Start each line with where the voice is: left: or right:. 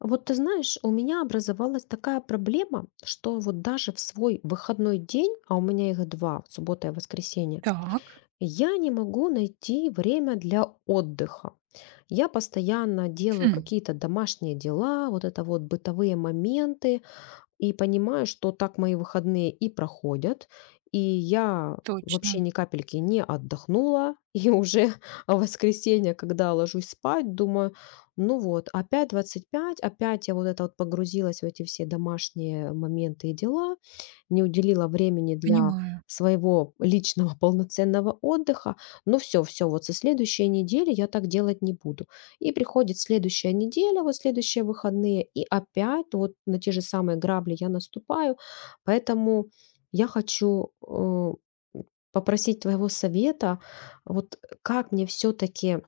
left: Вот ты знаешь, у меня образовалась такая проблема, что вот даже в свой выходной день, а у меня их два, суббота и воскресенье,
right: Так.
left: я не могу найти время для отдыха. Я постоянно делаю
right: Хм.
left: какие-то домашние дела, вот это вот бытовые моменты, и понимаю, что так мои выходные и проходят, и я
right: Точно.
left: вообще ни капельки не отдохнула. И уже в воскресенье, когда ложусь спать, думаю, ну вот, опять 25, опять я вот это вот погрузилась в эти все домашние моменты и дела, не уделила времени для
right: Понимаю.
left: своего личного полноценного отдыха. Ну все, все, вот со следующей недели я так делать не буду. И приходит следующая неделя, вот следующие выходные, и опять вот на те же самые грабли я наступаю. Поэтому я хочу попросить твоего совета, вот как мне все-таки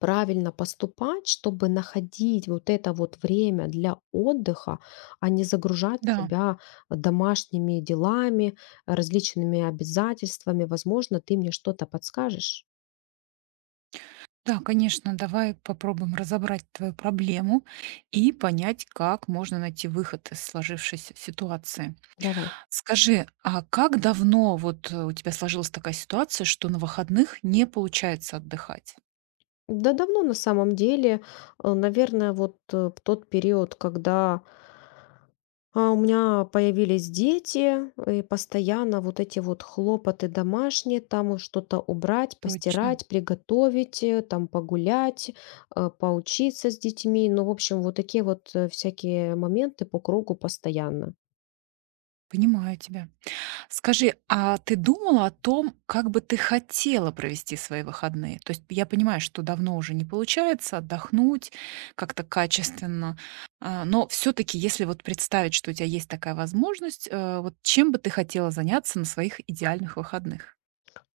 left: правильно поступать, чтобы находить вот это вот время для отдыха, а не загружать
right: Да,
left: себя домашними делами, различными обязательствами. Возможно, ты мне что-то подскажешь.
right: да, конечно, давай попробуем разобрать твою проблему и понять, как можно найти выход из сложившейся ситуации.
left: Давай.
right: Скажи, а как давно у тебя сложилась такая ситуация, что на выходных не получается отдыхать?
left: Да давно на самом деле, наверное, вот в тот период, когда у меня появились дети, и постоянно вот эти вот хлопоты домашние, там уж что-то убрать,
right: Точно.
left: постирать, приготовить, там погулять, поучиться с детьми. Ну, в общем, вот такие вот всякие моменты по кругу постоянно.
right: Понимаю тебя. Скажи, а ты думала о том, как бы ты хотела провести свои выходные? То есть я понимаю, что давно уже не получается отдохнуть как-то качественно, но все-таки, если вот представить, что у тебя есть такая возможность, вот чем бы ты хотела заняться на своих идеальных выходных?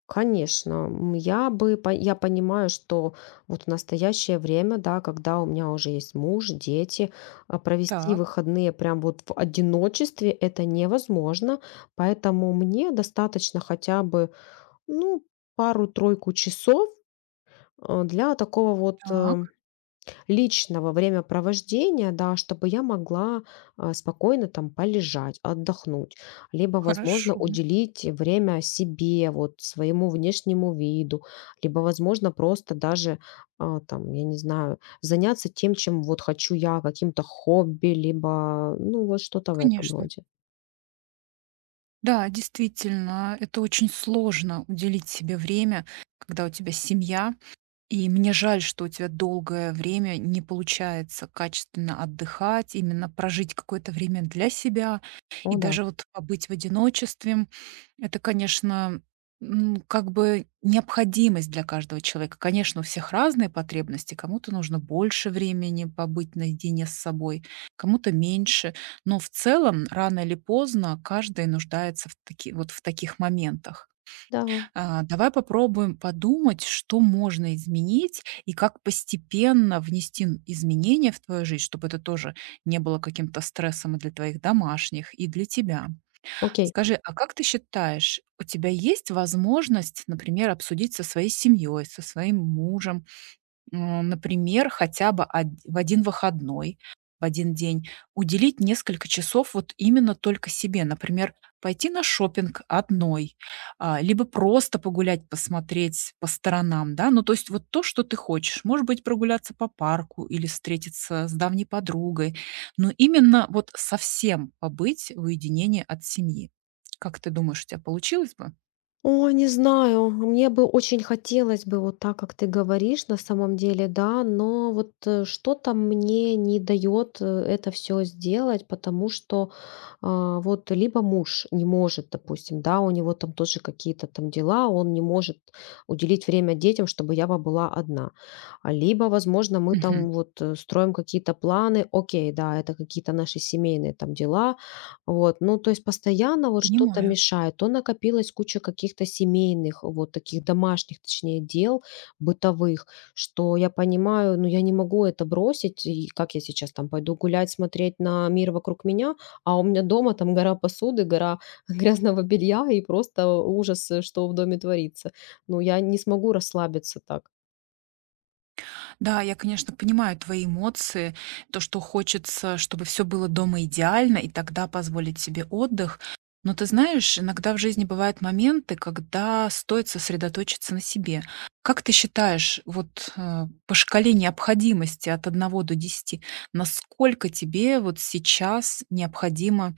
left: Конечно, м, я бы по я понимаю, что вот в настоящее время, да, когда у меня уже есть муж, дети, провести
right: Так.
left: выходные прям вот в одиночестве- это невозможно. Поэтому мне достаточно хотя бы, ну, пару-тройку часов, для такого вот,
right: Так.
left: личного времяпровождения, да, чтобы я могла, спокойно там полежать, отдохнуть, либо, возможно,
right: Хорошо.
left: уделить время себе, вот своему внешнему виду, либо, возможно, просто даже, там, я не знаю, заняться тем, чем вот хочу я, каким-то хобби, либо, ну, вот что-то в этом
right: Конечно.
left: роде.
right: Да, действительно, это очень сложно уделить себе время, когда у тебя семья. И мне жаль, что у тебя долгое время не получается качественно отдыхать, именно прожить какое-то время для себя
left: О
right: и
left: да,
right: даже вот побыть в одиночестве. Это, конечно, как бы необходимость для каждого человека. Конечно, у всех разные потребности. Кому-то нужно больше времени побыть наедине с собой, кому-то меньше. Но в целом, рано или поздно, каждый нуждается в, таки, вот в таких моментах.
left: да,
right: Давай попробуем подумать, что можно изменить и как постепенно внести изменения в твою жизнь, чтобы это тоже не было каким-то стрессом и для твоих домашних, и для тебя.
left: окей.
right: Скажи, а как ты считаешь, у тебя есть возможность, например, обсудить со своей семьей, со своим мужем, э, например, хотя бы од в один выходной, в один день уделить несколько часов вот именно только себе. Например, пойти на шопинг одной, либо просто погулять, посмотреть по сторонам, да. Ну, то есть вот то, что ты хочешь. Может быть, прогуляться по парку или встретиться с давней подругой, но именно вот совсем побыть в уединении от семьи. Как ты думаешь, у тебя получилось бы?
left: О, не знаю, мне бы очень хотелось бы вот так, как ты говоришь, на самом деле, да, но вот что-то мне не дает это все сделать, потому что вот либо муж не может, допустим, да, у него там тоже какие-то там дела, он не может уделить время детям, чтобы я бы была одна. А либо, возможно, мы
right: Мгм.
left: там вот строим какие-то планы, окей, да, это какие-то наши семейные там дела, вот, ну, то есть постоянно вот что-то
right: Понимаю.
left: мешает. То накопилась куча каких-то семейных, вот таких домашних, точнее, дел бытовых, что я понимаю, ну, я не могу это бросить, и как я сейчас там пойду гулять, смотреть на мир вокруг меня, а у меня дома там гора посуды, гора грязного белья и просто ужас, что в доме творится. Ну, я не смогу расслабиться так.
right: Да, я, конечно, понимаю твои эмоции, то, что хочется, чтобы все было дома идеально, и тогда позволить себе отдых. Но ты знаешь, иногда в жизни бывают моменты, когда стоит сосредоточиться на себе. Как ты считаешь, вот, по шкале необходимости от одного до десяти, насколько тебе вот сейчас необходимо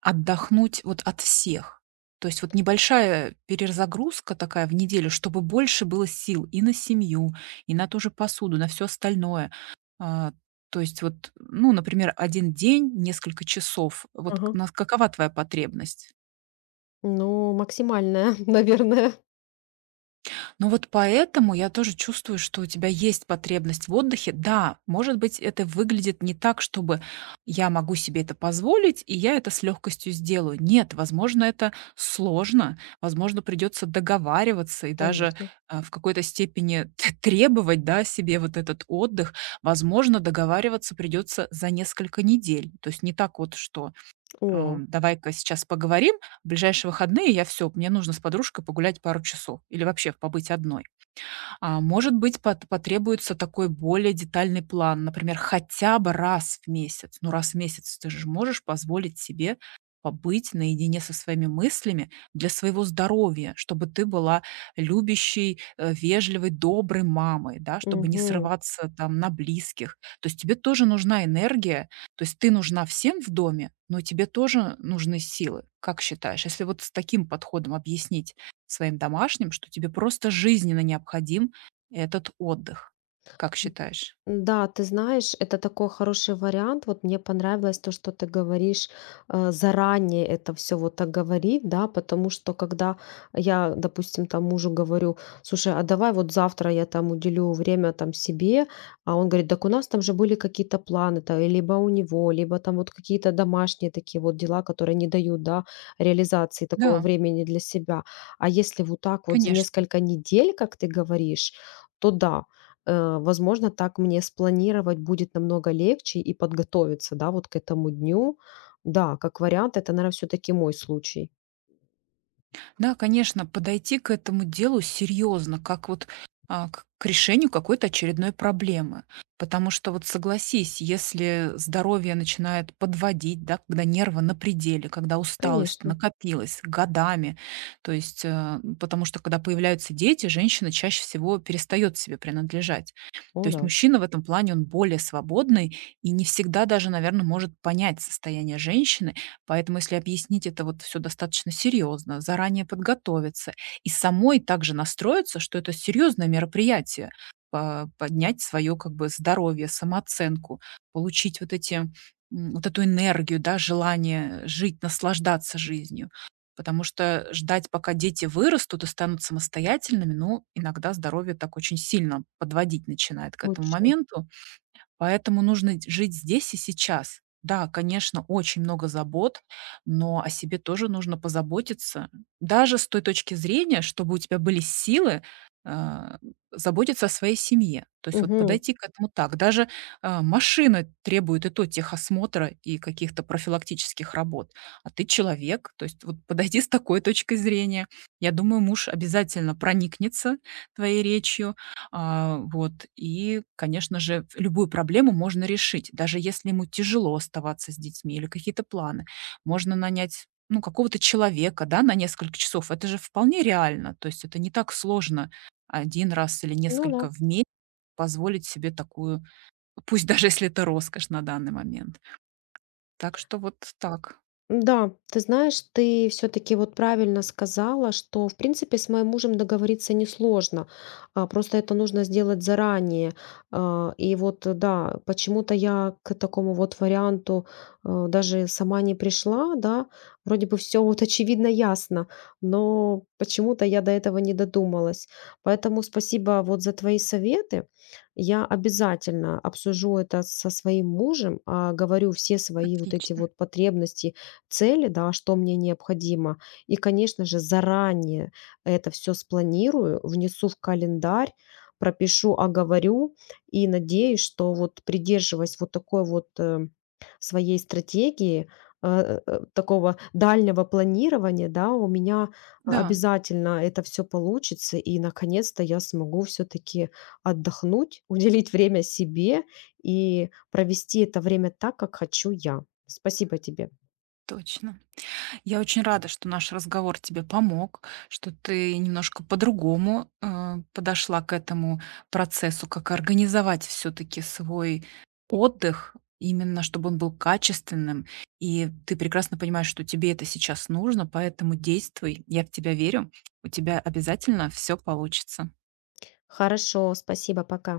right: отдохнуть вот от всех. То есть вот небольшая перезагрузка такая в неделю, чтобы больше было сил и на семью, и на ту же посуду, на все остальное. А, то есть вот, ну, например, один день, несколько часов. Вот к
left: Ага.
right: на какова твоя потребность?
left: Ну, максимальная, наверное.
right: Ну вот поэтому я тоже чувствую, что у тебя есть потребность в отдыхе. Да, может быть, это выглядит не так, чтобы я могу себе это позволить, и я это с легкостью сделаю. Нет, возможно, это сложно, возможно, придется договариваться и даже
left: Конечно.
right: в какой-то степени требовать, да, себе вот этот отдых. Возможно, договариваться придется за несколько недель. То есть не так вот, что
left: О,
right: давай-ка сейчас поговорим. В ближайшие выходные я все, мне нужно с подружкой погулять пару часов или вообще побыть одной. Может быть, потребуется такой более детальный план, например, хотя бы раз в месяц. Ну, раз в месяц ты же можешь позволить себе побыть наедине со своими мыслями для своего здоровья, чтобы ты была любящей, вежливой, доброй мамой, да, чтобы не
left: мгм.
right: срываться там на близких. То есть тебе тоже нужна энергия, то есть ты нужна всем в доме, но тебе тоже нужны силы. Как считаешь, если вот с таким подходом объяснить своим домашним, что тебе просто жизненно необходим этот отдых, как считаешь?
left: Да, ты знаешь, это такой хороший вариант. Вот мне понравилось то, что ты говоришь, заранее это все вот так говорить, да, потому что когда я, допустим, там мужу говорю, слушай, а давай вот завтра я там уделю время там себе, а он говорит, так у нас там же были какие-то планы, то либо у него, либо там вот какие-то домашние такие вот дела, которые не дают, да, реализации такого
right: Да,
left: времени для себя. А если вот так вот за
right: конечно.
left: несколько недель, как ты говоришь, то да, возможно, так мне спланировать будет намного легче и подготовиться, да, вот к этому дню. Да, как вариант, это, наверное, все-таки мой случай.
right: Да, конечно, подойти к этому делу серьезно, как вот к решению какой-то очередной проблемы. Потому что вот согласись, если здоровье начинает подводить, да, когда нервы на пределе, когда усталость
left: Конечно.
right: накопилась годами, то есть, потому что когда появляются дети, женщина чаще всего перестает себе принадлежать. То
left: О,
right: есть
left: да,
right: мужчина в этом плане, он более свободный и не всегда даже, наверное, может понять состояние женщины. Поэтому если объяснить это вот все достаточно серьезно, заранее подготовиться и самой также настроиться, что это серьезное мероприятие, по поднять свое как бы здоровье, самооценку, получить вот эти, вот эту энергию, да, желание жить, наслаждаться жизнью. Потому что ждать, пока дети вырастут и станут самостоятельными, ну, иногда здоровье так очень сильно подводить начинает к этому
left: точно.
right: моменту. Поэтому нужно дь жить здесь и сейчас. Да, конечно, очень много забот, но о себе тоже нужно позаботиться. Даже с той точки зрения, чтобы у тебя были силы, а, заботиться о своей семье. То есть вот
left: Мгм.
right: подойти к этому так. Даже машина требует и то техосмотра и каких-то профилактических работ, а ты человек. То есть вот подойди с такой точкой зрения. Я думаю, муж обязательно проникнется твоей речью, и, конечно же, в любую проблему можно решить, даже если ему тяжело оставаться с детьми или какие-то планы. Можно нанять, ну, какого-то человека, да, на несколько часов. Это же вполне реально. То есть это не так сложно один раз или
left: Ну да.
right: несколько в месяц позволить себе такую, пусть даже если это роскошь на данный момент. Так что вот так.
left: Да, ты знаешь, ты все-таки вот правильно сказала, что, в принципе, с моим мужем договориться несложно, просто это нужно сделать заранее. А, и вот, да, почему-то я к такому вот варианту даже сама не пришла, да, вроде бы все вот очевидно ясно, но почему-то я до этого не додумалась. Поэтому спасибо вот за твои советы. Я обязательно обсужу это со своим мужем, говорю все свои вот эти
right: Отлично.
left: вот потребности, цели, да, что мне необходимо. И, конечно же, заранее это все спланирую, внесу в календарь, пропишу, оговорю и надеюсь, что вот придерживаясь вот такой вот своей стратегии, такого дальнего планирования, да, у меня
right: Да.
left: обязательно это все получится, и наконец-то я смогу все-таки отдохнуть, уделить время себе и провести это время так, как хочу я. Спасибо тебе.
right: Точно. Я очень рада, что наш разговор тебе помог, что ты немножко по-другому подошла к этому процессу, как организовать все-таки свой отдых, именно чтобы он был качественным. И ты прекрасно понимаешь, что тебе это сейчас нужно, поэтому действуй. Я в тебя верю. У тебя обязательно все получится.
left: Хорошо, спасибо, пока.